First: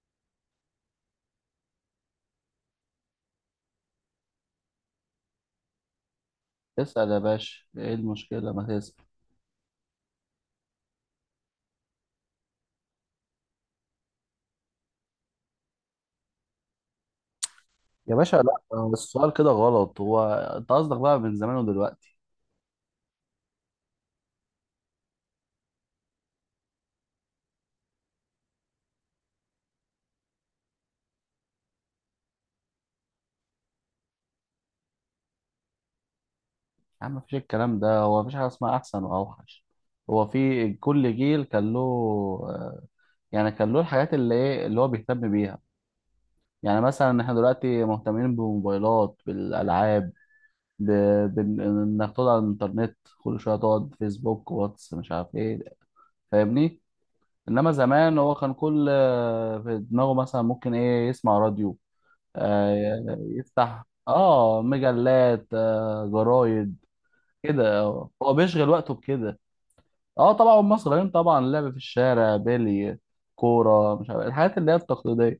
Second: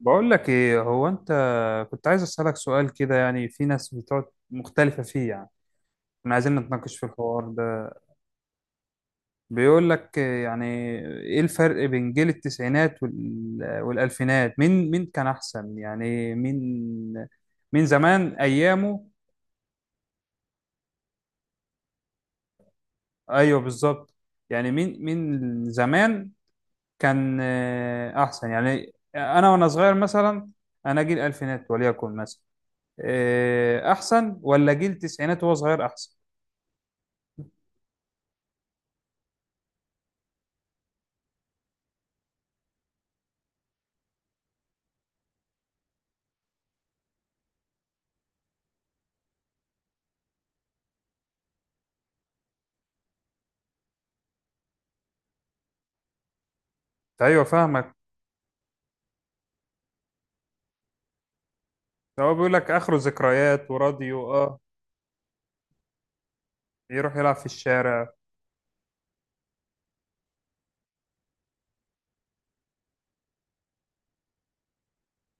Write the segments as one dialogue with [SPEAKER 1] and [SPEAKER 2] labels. [SPEAKER 1] بقول لك ايه. هو انت كنت عايز اسالك سؤال كده، يعني في ناس بتقعد مختلفه فيه يعني. كنا عايزين نتناقش في
[SPEAKER 2] اسأل يا
[SPEAKER 1] الحوار
[SPEAKER 2] باشا،
[SPEAKER 1] ده.
[SPEAKER 2] ايه المشكلة؟ ما تسأل.
[SPEAKER 1] بيقول لك إيه، يعني ايه الفرق بين جيل التسعينات وال- والالفينات؟ مين كان احسن؟ يعني مين
[SPEAKER 2] يا
[SPEAKER 1] زمان
[SPEAKER 2] باشا لا، هو
[SPEAKER 1] ايامه؟
[SPEAKER 2] السؤال كده غلط. هو انت قصدك بقى من زمان ودلوقتي.
[SPEAKER 1] ايوه بالظبط. يعني مين زمان كان احسن؟ يعني انا وانا صغير مثلا، انا جيل الفينات وليكن مثلا احسن، ولا جيل التسعينات وهو صغير احسن؟
[SPEAKER 2] يا عم، مفيش الكلام ده. هو مفيش حاجة اسمها أحسن وأوحش. هو في كل جيل كان له، آه، يعني كان له الحاجات اللي ايه اللي هو بيهتم بيها. يعني مثلا احنا دلوقتي مهتمين بالموبايلات، بالألعاب، إنك تقعد على الإنترنت كل شوية، تقعد فيسبوك، واتس، مش عارف ايه. فاهمني؟
[SPEAKER 1] ايوه
[SPEAKER 2] إنما
[SPEAKER 1] فاهمك.
[SPEAKER 2] زمان هو كان كل في دماغه مثلا ممكن ايه يسمع راديو،
[SPEAKER 1] هو بيقول لك اخره
[SPEAKER 2] آه،
[SPEAKER 1] ذكريات
[SPEAKER 2] يفتح
[SPEAKER 1] وراديو، اه
[SPEAKER 2] مجلات، جرايد
[SPEAKER 1] يروح يلعب في
[SPEAKER 2] كده.
[SPEAKER 1] الشارع.
[SPEAKER 2] هو بيشغل وقته بكده. اه طبعا هم صغيرين، طبعا لعب في الشارع، بيلي، كوره، مش عارف الحاجات اللي هي التقليديه. ما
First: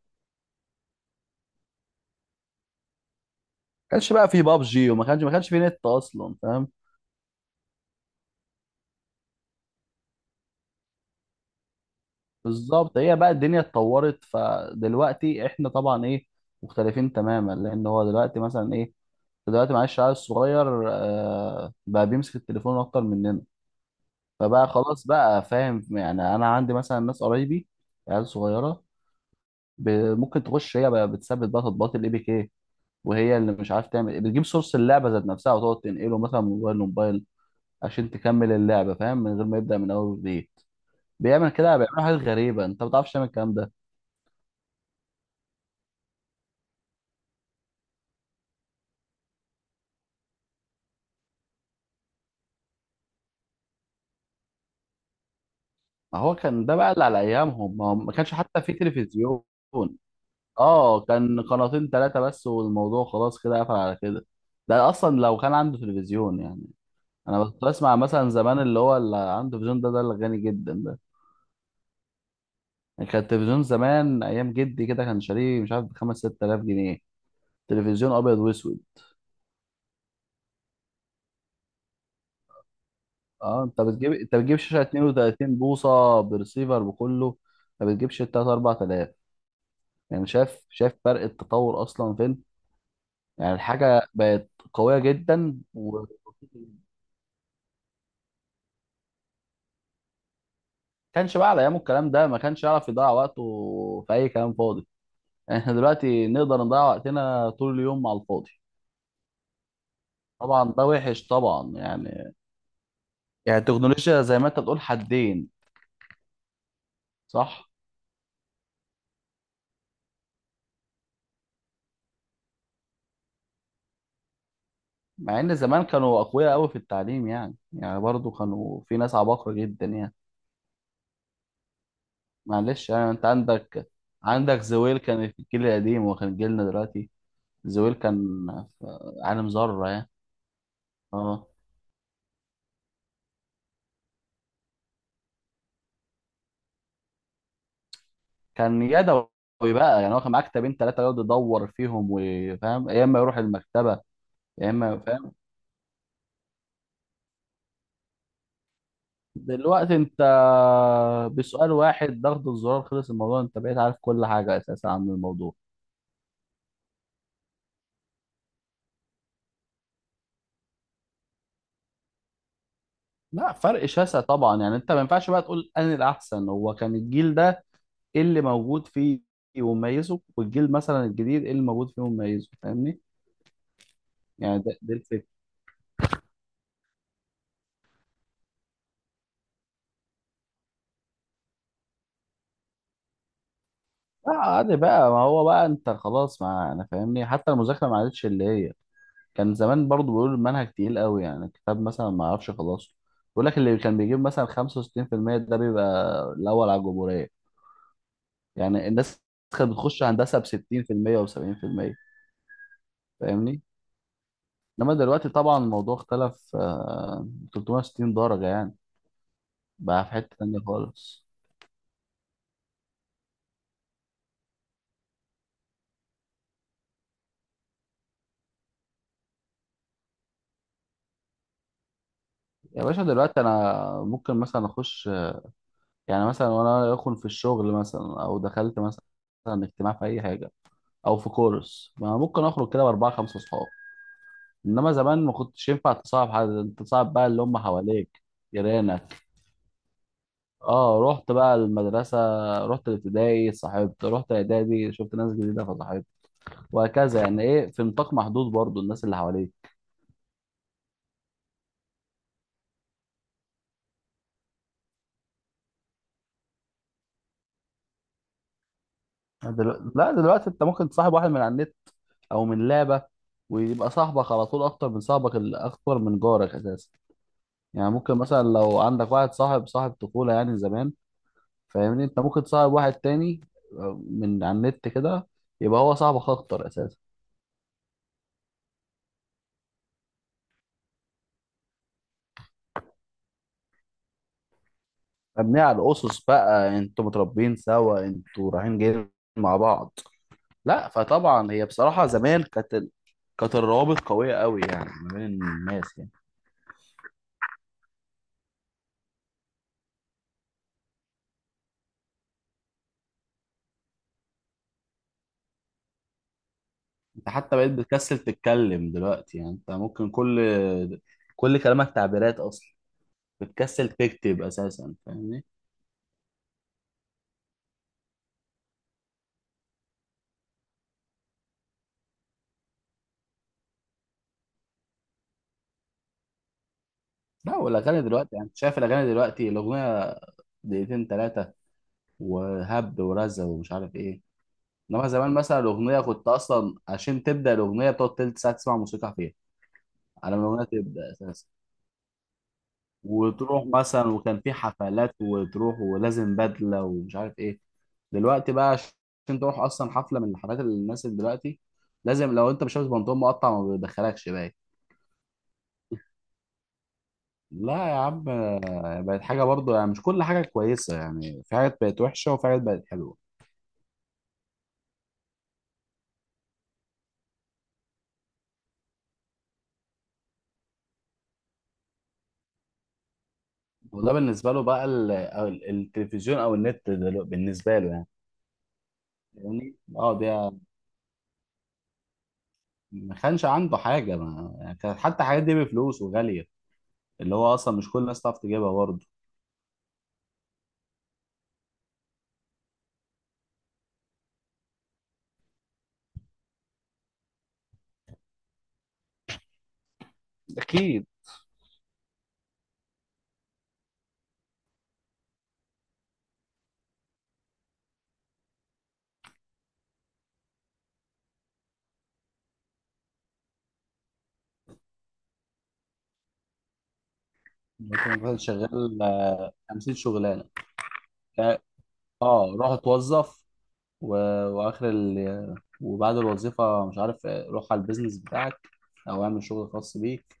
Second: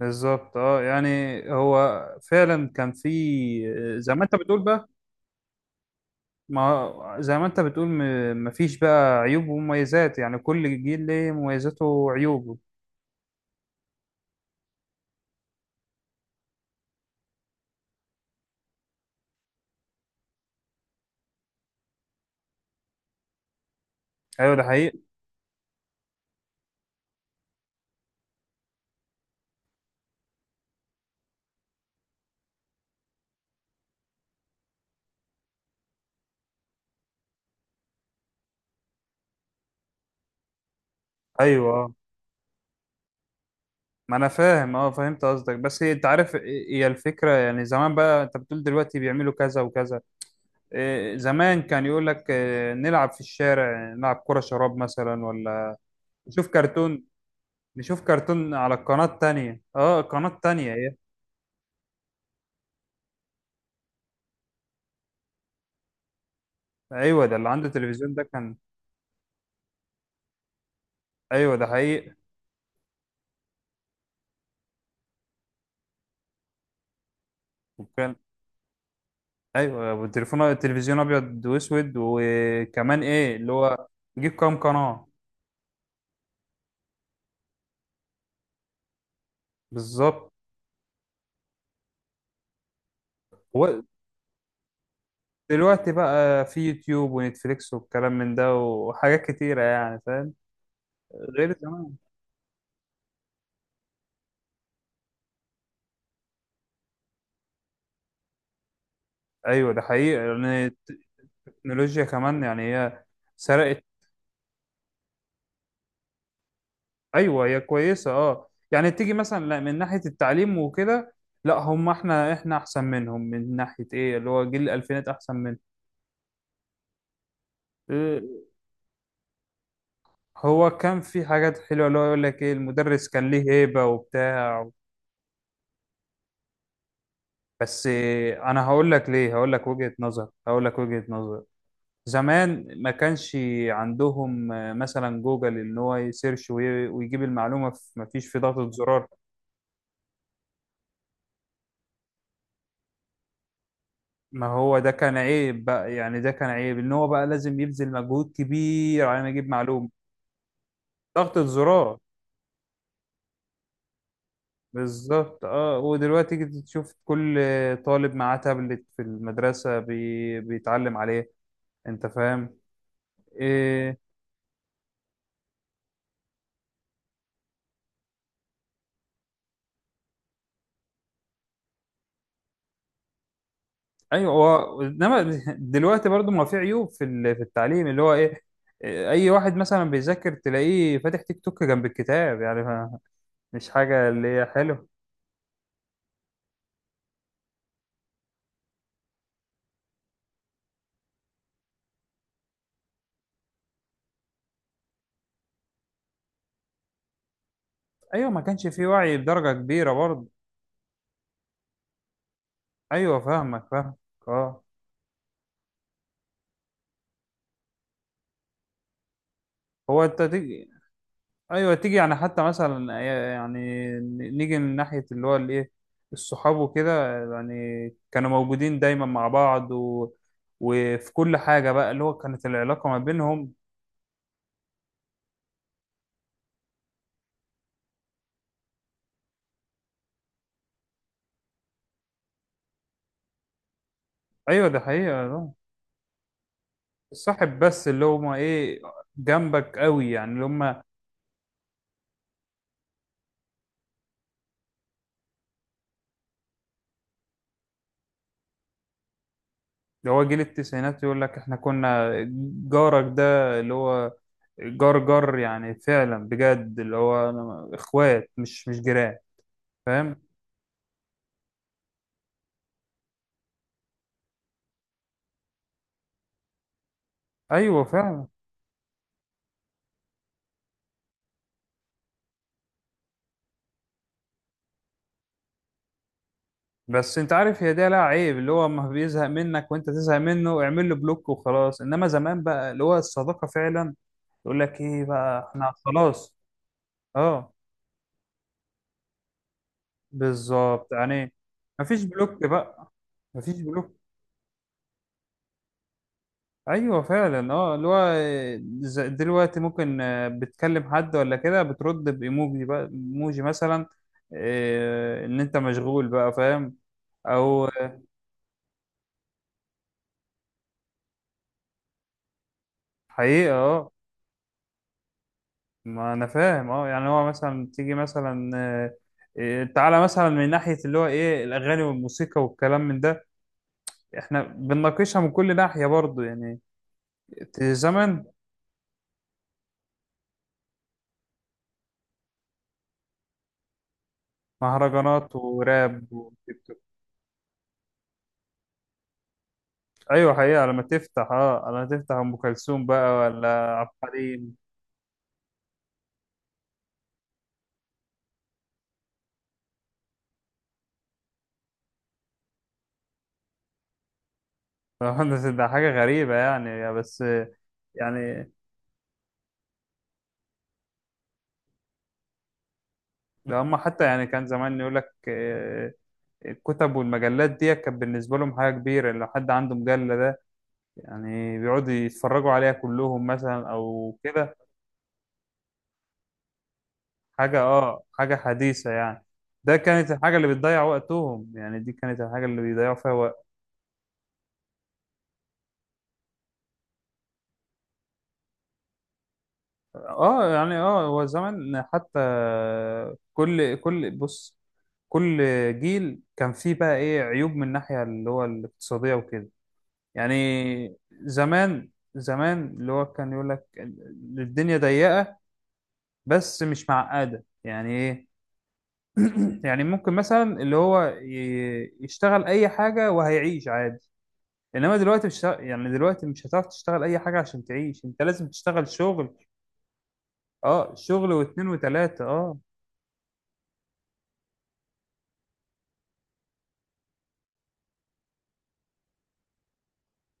[SPEAKER 1] بالظبط، اه يعني هو فعلا كان، في
[SPEAKER 2] كانش
[SPEAKER 1] زي ما
[SPEAKER 2] بقى
[SPEAKER 1] انت
[SPEAKER 2] في
[SPEAKER 1] بتقول بقى.
[SPEAKER 2] بابجي، وما كانش ما كانش في نت اصلا. فاهم؟
[SPEAKER 1] ما زي ما انت بتقول، مفيش بقى عيوب ومميزات، يعني كل جيل ليه مميزاته وعيوبه.
[SPEAKER 2] بالظبط. هي بقى الدنيا اتطورت، فدلوقتي احنا طبعا ايه، مختلفين تماما. لان هو دلوقتي مثلا ايه، دلوقتي معلش العيل الصغير آه بقى بيمسك التليفون اكتر مننا.
[SPEAKER 1] ايوه ده
[SPEAKER 2] فبقى
[SPEAKER 1] حقيقي.
[SPEAKER 2] خلاص بقى، فاهم؟ يعني انا عندي مثلا ناس قرايبي، عيال صغيره، ب- ممكن تخش هي بقى بتثبت بقى تطبيقات الاي بي كي، وهي اللي مش عارف تعمل إيه، بتجيب سورس اللعبه ذات نفسها وتقعد تنقله مثلا من موبايل لموبايل عشان تكمل اللعبه، فاهم، من غير ما يبدا من اول وجديد. بيعمل
[SPEAKER 1] ايوه
[SPEAKER 2] كده،
[SPEAKER 1] آه.
[SPEAKER 2] بيعمل حاجات غريبه، انت ما بتعرفش تعمل الكلام ده.
[SPEAKER 1] ما انا فاهم، اه فهمت قصدك، بس انت عارف هي الفكره. يعني زمان، بقى انت بتقول دلوقتي بيعملوا كذا وكذا، زمان كان يقول لك إيه، نلعب في الشارع، نلعب كرة شراب مثلا، ولا
[SPEAKER 2] ما هو
[SPEAKER 1] نشوف
[SPEAKER 2] كان ده بقى
[SPEAKER 1] كرتون،
[SPEAKER 2] اللي على ايامهم، ما هو
[SPEAKER 1] نشوف
[SPEAKER 2] ما كانش
[SPEAKER 1] كرتون
[SPEAKER 2] حتى في
[SPEAKER 1] على القناة
[SPEAKER 2] تلفزيون.
[SPEAKER 1] التانية. اه القناة التانية ايه.
[SPEAKER 2] اه، كان قناتين ثلاثه بس، والموضوع خلاص كده قفل على كده. ده اصلا لو كان عنده تلفزيون يعني.
[SPEAKER 1] ايوه ده
[SPEAKER 2] انا
[SPEAKER 1] اللي
[SPEAKER 2] كنت
[SPEAKER 1] عنده
[SPEAKER 2] بسمع
[SPEAKER 1] تلفزيون، ده
[SPEAKER 2] مثلا
[SPEAKER 1] كان
[SPEAKER 2] زمان، اللي هو اللي عنده تلفزيون ده، اللي غني جدا ده.
[SPEAKER 1] ايوه. ده حقيقي.
[SPEAKER 2] يعني كان التلفزيون زمان ايام جدي كده، كان شاريه مش عارف بخمس ست آلاف جنيه. تلفزيون
[SPEAKER 1] وكان،
[SPEAKER 2] ابيض واسود.
[SPEAKER 1] ايوه والتليفون، التلفزيون ابيض واسود، وكمان ايه اللي
[SPEAKER 2] اه
[SPEAKER 1] هو تجيب
[SPEAKER 2] انت بتجيب
[SPEAKER 1] كام
[SPEAKER 2] شاشه
[SPEAKER 1] قناة؟
[SPEAKER 2] 32 بوصه برسيفر بكله، ما بتجيبش 3 4000. يعني
[SPEAKER 1] بالظبط.
[SPEAKER 2] شايف شايف فرق التطور اصلا فين، يعني
[SPEAKER 1] هو
[SPEAKER 2] الحاجه بقت قويه جدا،
[SPEAKER 1] دلوقتي
[SPEAKER 2] و
[SPEAKER 1] بقى في يوتيوب ونتفليكس، والكلام من ده وحاجات كتيرة يعني، فاهم
[SPEAKER 2] كانش بقى
[SPEAKER 1] غير
[SPEAKER 2] على ايامه
[SPEAKER 1] زمان.
[SPEAKER 2] الكلام ده، ما كانش يعرف يضيع وقته في اي كلام فاضي. احنا دلوقتي نقدر نضيع وقتنا طول اليوم على الفاضي.
[SPEAKER 1] ايوه ده حقيقي يعني.
[SPEAKER 2] طبعا ده وحش طبعا
[SPEAKER 1] التكنولوجيا
[SPEAKER 2] يعني.
[SPEAKER 1] كمان، يعني هي سرقت.
[SPEAKER 2] التكنولوجيا زي ما انت بتقول حدين.
[SPEAKER 1] ايوه هي
[SPEAKER 2] صح.
[SPEAKER 1] كويسه اه، يعني تيجي مثلا لا من ناحيه التعليم وكده. لا، هم احنا احسن منهم من ناحيه ايه اللي هو جيل الالفينات احسن
[SPEAKER 2] مع ان
[SPEAKER 1] منه.
[SPEAKER 2] زمان كانوا اقوياء قوي في التعليم، يعني برضو
[SPEAKER 1] إيه،
[SPEAKER 2] كانوا في ناس عباقرة جدا يعني.
[SPEAKER 1] هو كان في حاجات حلوه، اللي هو يقول لك ايه،
[SPEAKER 2] معلش،
[SPEAKER 1] المدرس
[SPEAKER 2] يعني انت
[SPEAKER 1] كان ليه هيبه
[SPEAKER 2] عندك
[SPEAKER 1] وبتاع.
[SPEAKER 2] زويل كان في الجيل القديم، وكان جيلنا دلوقتي
[SPEAKER 1] بس
[SPEAKER 2] زويل كان
[SPEAKER 1] إيه، انا
[SPEAKER 2] في
[SPEAKER 1] هقول لك ليه،
[SPEAKER 2] عالم
[SPEAKER 1] هقول لك
[SPEAKER 2] ذرة
[SPEAKER 1] وجهه
[SPEAKER 2] يعني.
[SPEAKER 1] نظر، هقول لك وجهه نظر.
[SPEAKER 2] اه،
[SPEAKER 1] زمان ما كانش عندهم مثلا جوجل ان هو يسيرش وي- ويجيب المعلومه ما فيش في ضغطه
[SPEAKER 2] كان
[SPEAKER 1] زرار.
[SPEAKER 2] يدوي بقى، يعني هو كان معاه كتابين ثلاثة يقعد يدور فيهم وفاهم، يا اما يروح المكتبة،
[SPEAKER 1] ما
[SPEAKER 2] يا
[SPEAKER 1] هو ده
[SPEAKER 2] اما
[SPEAKER 1] كان
[SPEAKER 2] فاهم.
[SPEAKER 1] عيب بقى، يعني ده كان عيب ان هو بقى لازم يبذل مجهود كبير على ما يجيب معلومة.
[SPEAKER 2] دلوقتي انت
[SPEAKER 1] ضغطة
[SPEAKER 2] بسؤال
[SPEAKER 1] زرار.
[SPEAKER 2] واحد، ضغط الزرار، خلص الموضوع، انت بقيت عارف كل حاجه اساسا عن
[SPEAKER 1] بالظبت
[SPEAKER 2] الموضوع.
[SPEAKER 1] اه. ودلوقتي تيجي تشوف كل طالب معاه تابلت في المدرسة، بيتعلم عليه. انت فاهم.
[SPEAKER 2] لا، فرق
[SPEAKER 1] إيه...
[SPEAKER 2] شاسع طبعا يعني، انت ما ينفعش بقى تقول انا الاحسن. هو كان الجيل ده ايه اللي موجود فيه ومميزه، والجيل مثلا الجديد ايه اللي موجود فيه ومميزه. فاهمني؟
[SPEAKER 1] ايوه،
[SPEAKER 2] يعني
[SPEAKER 1] هو
[SPEAKER 2] ده
[SPEAKER 1] انما
[SPEAKER 2] الفكره.
[SPEAKER 1] دلوقتي برضو ما في عيوب في في التعليم، اللي هو ايه، إيه، اي واحد مثلا بيذاكر تلاقيه فاتح تيك توك جنب الكتاب، يعني مش حاجة اللي
[SPEAKER 2] لا
[SPEAKER 1] هي
[SPEAKER 2] عادي
[SPEAKER 1] حلوة.
[SPEAKER 2] بقى، ما هو بقى انت خلاص، ما انا فاهمني. حتى المذاكره ما عادتش اللي هي، كان زمان برضو بيقولوا المنهج تقيل قوي يعني، الكتاب مثلا ما اعرفش خلاص، يقول لك اللي كان بيجيب مثلا 65% ده بيبقى الاول على الجمهوريه.
[SPEAKER 1] ايوه ما كانش في
[SPEAKER 2] يعني
[SPEAKER 1] وعي
[SPEAKER 2] الناس
[SPEAKER 1] بدرجة
[SPEAKER 2] كانت
[SPEAKER 1] كبيرة
[SPEAKER 2] بتخش
[SPEAKER 1] برضه.
[SPEAKER 2] هندسه ب 60% و70%.
[SPEAKER 1] ايوه
[SPEAKER 2] فاهمني؟
[SPEAKER 1] فاهمك. اه.
[SPEAKER 2] انما دلوقتي طبعا الموضوع اختلف، 360 درجه يعني،
[SPEAKER 1] هو
[SPEAKER 2] بقى في
[SPEAKER 1] انت
[SPEAKER 2] حته تانيه
[SPEAKER 1] تيجي،
[SPEAKER 2] خالص.
[SPEAKER 1] ايوه تيجي يعني حتى مثلا، يعني نيجي من ناحيه اللي هو الايه، الصحاب وكده يعني. كانوا موجودين دايما مع بعض و... وفي كل حاجه بقى اللي هو، كانت
[SPEAKER 2] يا
[SPEAKER 1] العلاقه ما
[SPEAKER 2] باشا دلوقتي
[SPEAKER 1] بينهم.
[SPEAKER 2] انا ممكن مثلا اخش، يعني مثلا وانا اكون في الشغل مثلا، او دخلت مثلا اجتماع في اي حاجه، او في كورس، ما ممكن اخرج كده باربعه خمسه اصحاب.
[SPEAKER 1] ايوه ده
[SPEAKER 2] انما
[SPEAKER 1] حقيقه
[SPEAKER 2] زمان ما
[SPEAKER 1] آه.
[SPEAKER 2] كنتش ينفع تصاحب حد، انت تصاحب بقى اللي
[SPEAKER 1] الصاحب
[SPEAKER 2] هم
[SPEAKER 1] بس اللي
[SPEAKER 2] حواليك،
[SPEAKER 1] هما ايه،
[SPEAKER 2] جيرانك.
[SPEAKER 1] جنبك قوي يعني اللي هما.
[SPEAKER 2] اه، رحت بقى المدرسة، رحت الابتدائي صاحبت، رحت اعدادي شفت ناس جديدة فصاحبت، وهكذا يعني ايه، في نطاق محدود برضو الناس اللي حواليك.
[SPEAKER 1] اللي هو جيل التسعينات يقول لك احنا كنا جارك، ده اللي هو جار جار يعني، فعلا بجد اللي هو اخوات، مش جيران،
[SPEAKER 2] لا،
[SPEAKER 1] فاهم.
[SPEAKER 2] دلوقتي انت ممكن تصاحب واحد من على النت، او من لعبة، ويبقى صاحبك على طول اكتر من اكتر من جارك اساسا.
[SPEAKER 1] ايوه
[SPEAKER 2] يعني ممكن
[SPEAKER 1] فعلا.
[SPEAKER 2] مثلا لو عندك واحد صاحب طفولة يعني زمان، فاهمني، انت ممكن تصاحب واحد تاني، من على النت كده، يبقى هو صاحبك اكتر اساسا.
[SPEAKER 1] بس انت عارف هي ده لها عيب، اللي هو اما بيزهق منك وانت تزهق منه اعمل له بلوك وخلاص. انما زمان بقى، اللي هو الصداقه فعلا، يقول لك ايه بقى
[SPEAKER 2] مبنية
[SPEAKER 1] احنا
[SPEAKER 2] على الاسس
[SPEAKER 1] خلاص،
[SPEAKER 2] بقى، انتوا
[SPEAKER 1] اه
[SPEAKER 2] متربيين سوا، انتوا رايحين جايين مع بعض. لا،
[SPEAKER 1] بالظبط يعني.
[SPEAKER 2] فطبعا هي
[SPEAKER 1] مفيش
[SPEAKER 2] بصراحة زمان
[SPEAKER 1] بلوك بقى،
[SPEAKER 2] كانت
[SPEAKER 1] مفيش بلوك.
[SPEAKER 2] الروابط قوية قوي يعني ما بين الناس يعني.
[SPEAKER 1] ايوه فعلا. اه اللي هو، دلوقتي ممكن بتكلم حد ولا كده، بترد بايموجي بقى، ايموجي مثلا، ان انت مشغول بقى، فاهم.
[SPEAKER 2] انت حتى
[SPEAKER 1] او
[SPEAKER 2] بقيت بتكسل تتكلم دلوقتي، يعني انت ممكن كل كلامك تعبيرات اصلا،
[SPEAKER 1] حقيقة
[SPEAKER 2] بتكسل
[SPEAKER 1] اه.
[SPEAKER 2] تكتب اساسا. فاهمني؟
[SPEAKER 1] ما انا فاهم اه، يعني هو مثلا تيجي مثلا تعالى مثلا من ناحية اللي هو ايه، الاغاني والموسيقى والكلام من ده. احنا بنناقشها من كل ناحية برضو يعني.
[SPEAKER 2] لا، والاغاني
[SPEAKER 1] زمن
[SPEAKER 2] دلوقتي يعني، انت شايف الاغاني دلوقتي، الاغنية دقيقتين ثلاثة وهبد ورزة ومش عارف ايه. انما
[SPEAKER 1] مهرجانات
[SPEAKER 2] زمان مثلا الاغنية،
[SPEAKER 1] وراب
[SPEAKER 2] كنت
[SPEAKER 1] وتيك
[SPEAKER 2] اصلا
[SPEAKER 1] توك.
[SPEAKER 2] عشان تبدأ الاغنية بتقعد تلت ساعة تسمع موسيقى فيها،
[SPEAKER 1] ايوه
[SPEAKER 2] على ما الاغنية
[SPEAKER 1] حقيقة. لما
[SPEAKER 2] تبدأ
[SPEAKER 1] تفتح
[SPEAKER 2] اساسا.
[SPEAKER 1] اه، لما تفتح ام كلثوم بقى، ولا
[SPEAKER 2] وتروح
[SPEAKER 1] عبد
[SPEAKER 2] مثلا، وكان في
[SPEAKER 1] الحليم.
[SPEAKER 2] حفلات وتروح ولازم بدلة ومش عارف ايه. دلوقتي بقى عشان تروح اصلا حفلة من الحفلات اللي الناس اللي دلوقتي، لازم لو انت مش لابس بنطلون مقطع ما بيدخلكش باين.
[SPEAKER 1] طبعاً ده حاجة غريبة يعني، بس
[SPEAKER 2] لا يا عم،
[SPEAKER 1] يعني.
[SPEAKER 2] بقت حاجة برضو يعني، مش كل حاجة كويسة يعني، في حاجات بقت وحشة وفي حاجات بقت حلوة.
[SPEAKER 1] لو هم حتى، يعني كان زمان يقول لك الكتب والمجلات دي كانت بالنسبة لهم حاجة كبيرة، لو حد عنده مجلة ده، يعني بيقعدوا يتفرجوا عليها كلهم مثلا
[SPEAKER 2] وده
[SPEAKER 1] او
[SPEAKER 2] بالنسبة
[SPEAKER 1] كده.
[SPEAKER 2] له بقى التلفزيون أو النت،
[SPEAKER 1] حاجة
[SPEAKER 2] بالنسبة له
[SPEAKER 1] اه،
[SPEAKER 2] يعني.
[SPEAKER 1] حاجة حديثة يعني.
[SPEAKER 2] يعني
[SPEAKER 1] ده كانت
[SPEAKER 2] اه
[SPEAKER 1] الحاجة اللي
[SPEAKER 2] ده،
[SPEAKER 1] بتضيع وقتهم، يعني دي كانت الحاجة اللي بيضيعوا فيها
[SPEAKER 2] ما كانش
[SPEAKER 1] وقت.
[SPEAKER 2] عنده حاجة ما، يعني كانت حتى الحاجات دي بفلوس وغالية، اللي هو أصلا مش كل الناس تعرف تجيبها برضه.
[SPEAKER 1] اه يعني، اه هو زمان حتى كل بص، كل جيل كان فيه بقى ايه عيوب، من الناحية اللي هو الاقتصادية وكده يعني.
[SPEAKER 2] أكيد.
[SPEAKER 1] زمان زمان اللي هو كان يقول لك الدنيا ضيقة، بس مش معقدة. يعني ايه، يعني ممكن مثلا اللي هو يشتغل اي حاجه وهيعيش عادي. انما دلوقتي مش ه- يعني دلوقتي مش هتعرف تشتغل اي حاجه عشان تعيش،
[SPEAKER 2] كنت
[SPEAKER 1] انت
[SPEAKER 2] مثلا
[SPEAKER 1] لازم تشتغل
[SPEAKER 2] شغال،
[SPEAKER 1] شغل
[SPEAKER 2] 50 شغلانه.
[SPEAKER 1] اه، شغل
[SPEAKER 2] اه،
[SPEAKER 1] واتنين وتلاته اه.
[SPEAKER 2] روح اتوظف، و... واخر ال... وبعد الوظيفه مش عارف، روح على البيزنس بتاعك، او اعمل شغل خاص بيك،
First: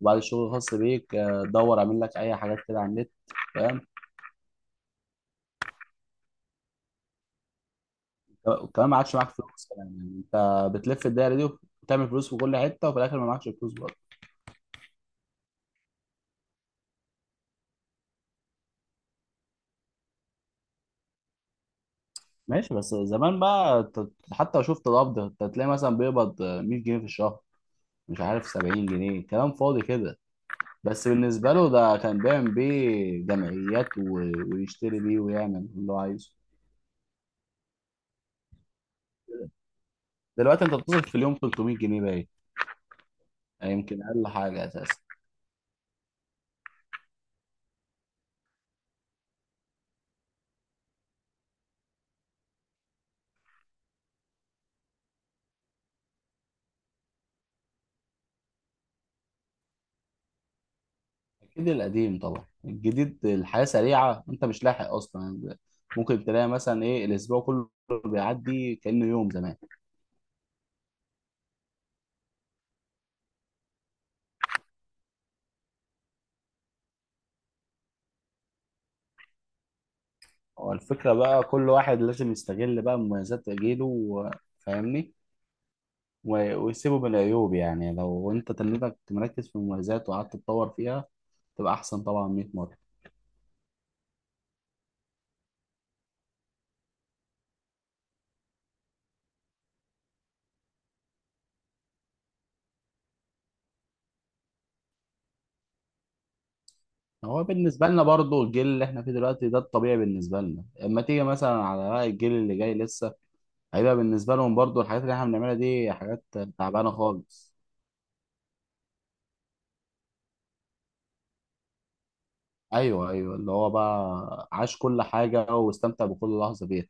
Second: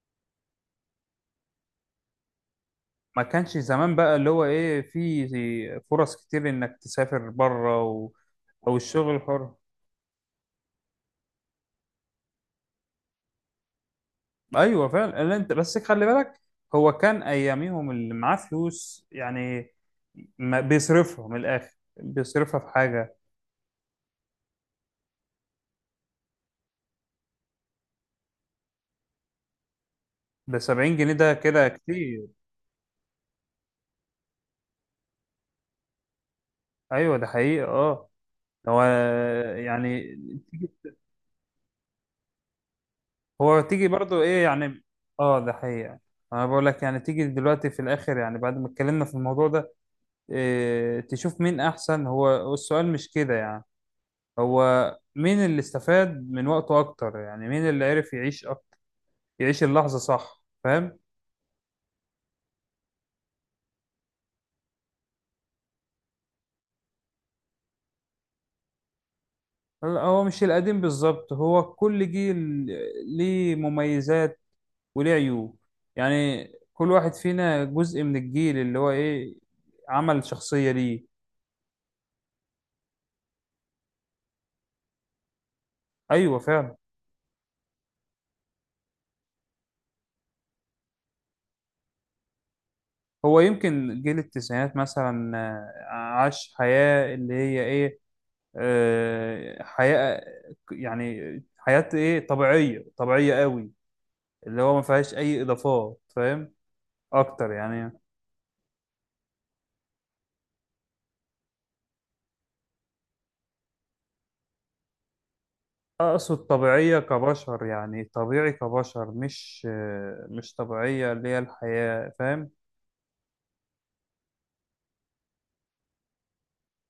[SPEAKER 2] وبعد الشغل الخاص بيك دور اعمل لك اي حاجات كده على النت.
[SPEAKER 1] ما كانش
[SPEAKER 2] فاهم؟
[SPEAKER 1] زمان بقى اللي هو ايه، في فرص كتير انك تسافر بره و... او
[SPEAKER 2] وكمان ما عادش
[SPEAKER 1] الشغل
[SPEAKER 2] معاك
[SPEAKER 1] حر.
[SPEAKER 2] فلوس كمان، يعني انت بتلف الدايره دي، وتعمل فلوس في كل حته، وفي الاخر ما معكش فلوس برضه.
[SPEAKER 1] ايوه فعلا. اللي انت بس خلي بالك، هو كان اياميهم اللي معاه فلوس يعني ما بيصرفها من الاخر، بيصرفها في
[SPEAKER 2] ماشي، بس
[SPEAKER 1] حاجه.
[SPEAKER 2] زمان بقى حتى لو شفت القبض، انت تلاقي مثلا بيقبض، 100 جنيه في الشهر، مش عارف 70 جنيه، كلام فاضي كده.
[SPEAKER 1] ب 70
[SPEAKER 2] بس
[SPEAKER 1] جنيه ده
[SPEAKER 2] بالنسبة
[SPEAKER 1] كده
[SPEAKER 2] له ده كان
[SPEAKER 1] كتير.
[SPEAKER 2] بيعمل بيه جمعيات، ويشتري بيه ويعمل اللي هو عايزه.
[SPEAKER 1] ايوه ده حقيقي اه. هو يعني
[SPEAKER 2] دلوقتي
[SPEAKER 1] تيجي،
[SPEAKER 2] انت بتصرف في اليوم 300 جنيه باين،
[SPEAKER 1] هو
[SPEAKER 2] يعني
[SPEAKER 1] تيجي
[SPEAKER 2] يمكن
[SPEAKER 1] برضو
[SPEAKER 2] اقل
[SPEAKER 1] ايه
[SPEAKER 2] حاجة
[SPEAKER 1] يعني.
[SPEAKER 2] اساسا.
[SPEAKER 1] اه ده حقيقي. انا بقول لك يعني، تيجي دلوقتي في الاخر يعني، بعد ما اتكلمنا في الموضوع ده، إيه تشوف مين احسن، هو السؤال مش كده يعني، هو مين اللي استفاد من وقته اكتر؟ يعني مين اللي عرف يعيش أكتر، يعيش اللحظة، صح فاهم.
[SPEAKER 2] اكيد القديم طبعا. الجديد الحياة سريعة، انت مش لاحق اصلا. ممكن تلاقي مثلا ايه، الاسبوع كله بيعدي كأنه يوم زمان.
[SPEAKER 1] لا، هو مش القديم بالظبط، هو كل جيل ليه مميزات وليه عيوب. يعني كل واحد فينا جزء من الجيل اللي هو ايه، عمل شخصية
[SPEAKER 2] هو
[SPEAKER 1] ليه.
[SPEAKER 2] الفكرة بقى كل واحد لازم يستغل بقى مميزات جيله فاهمني،
[SPEAKER 1] ايوه فعلا.
[SPEAKER 2] ويسيبه من العيوب، يعني لو انت تنيتك مركز في المميزات وقعدت تتطور فيها، تبقى احسن طبعا 100 مرة.
[SPEAKER 1] هو يمكن جيل التسعينات مثلا عاش حياة اللي هي ايه حياة، يعني حياة ايه، طبيعية قوي، اللي هو ما فيهاش اي اضافات، فاهم
[SPEAKER 2] هو
[SPEAKER 1] اكتر
[SPEAKER 2] بالنسبة
[SPEAKER 1] يعني.
[SPEAKER 2] لنا برضو الجيل اللي احنا فيه دلوقتي ده الطبيعي بالنسبة لنا، اما تيجي مثلا على بقى الجيل اللي جاي لسه، هيبقى بالنسبة لهم برضو الحاجات اللي احنا بنعملها دي حاجات
[SPEAKER 1] اقصد
[SPEAKER 2] تعبانة
[SPEAKER 1] طبيعية
[SPEAKER 2] خالص.
[SPEAKER 1] كبشر، يعني طبيعي كبشر، مش طبيعية اللي هي الحياة، فاهم.
[SPEAKER 2] ايوه، ايوه، اللي هو بقى عاش كل حاجة واستمتع بكل لحظة بيها.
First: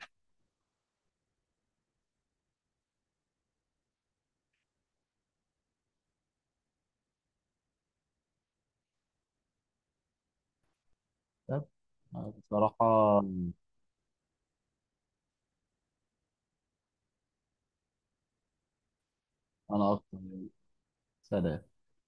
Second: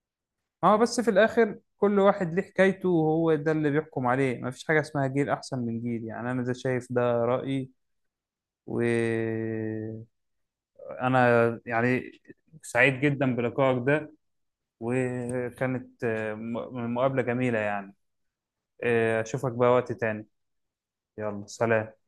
[SPEAKER 1] اه بس في الاخر كل واحد ليه حكايته، وهو ده اللي بيحكم عليه. مفيش حاجة اسمها جيل احسن من جيل، يعني انا ده شايف، ده رأيي وانا
[SPEAKER 2] طب،
[SPEAKER 1] يعني. سعيد
[SPEAKER 2] بصراحة
[SPEAKER 1] جدا بلقائك ده، وكانت مقابلة جميلة يعني. اشوفك بقى
[SPEAKER 2] انا
[SPEAKER 1] وقت
[SPEAKER 2] اكتر.
[SPEAKER 1] تاني. يلا
[SPEAKER 2] سلام.
[SPEAKER 1] سلام.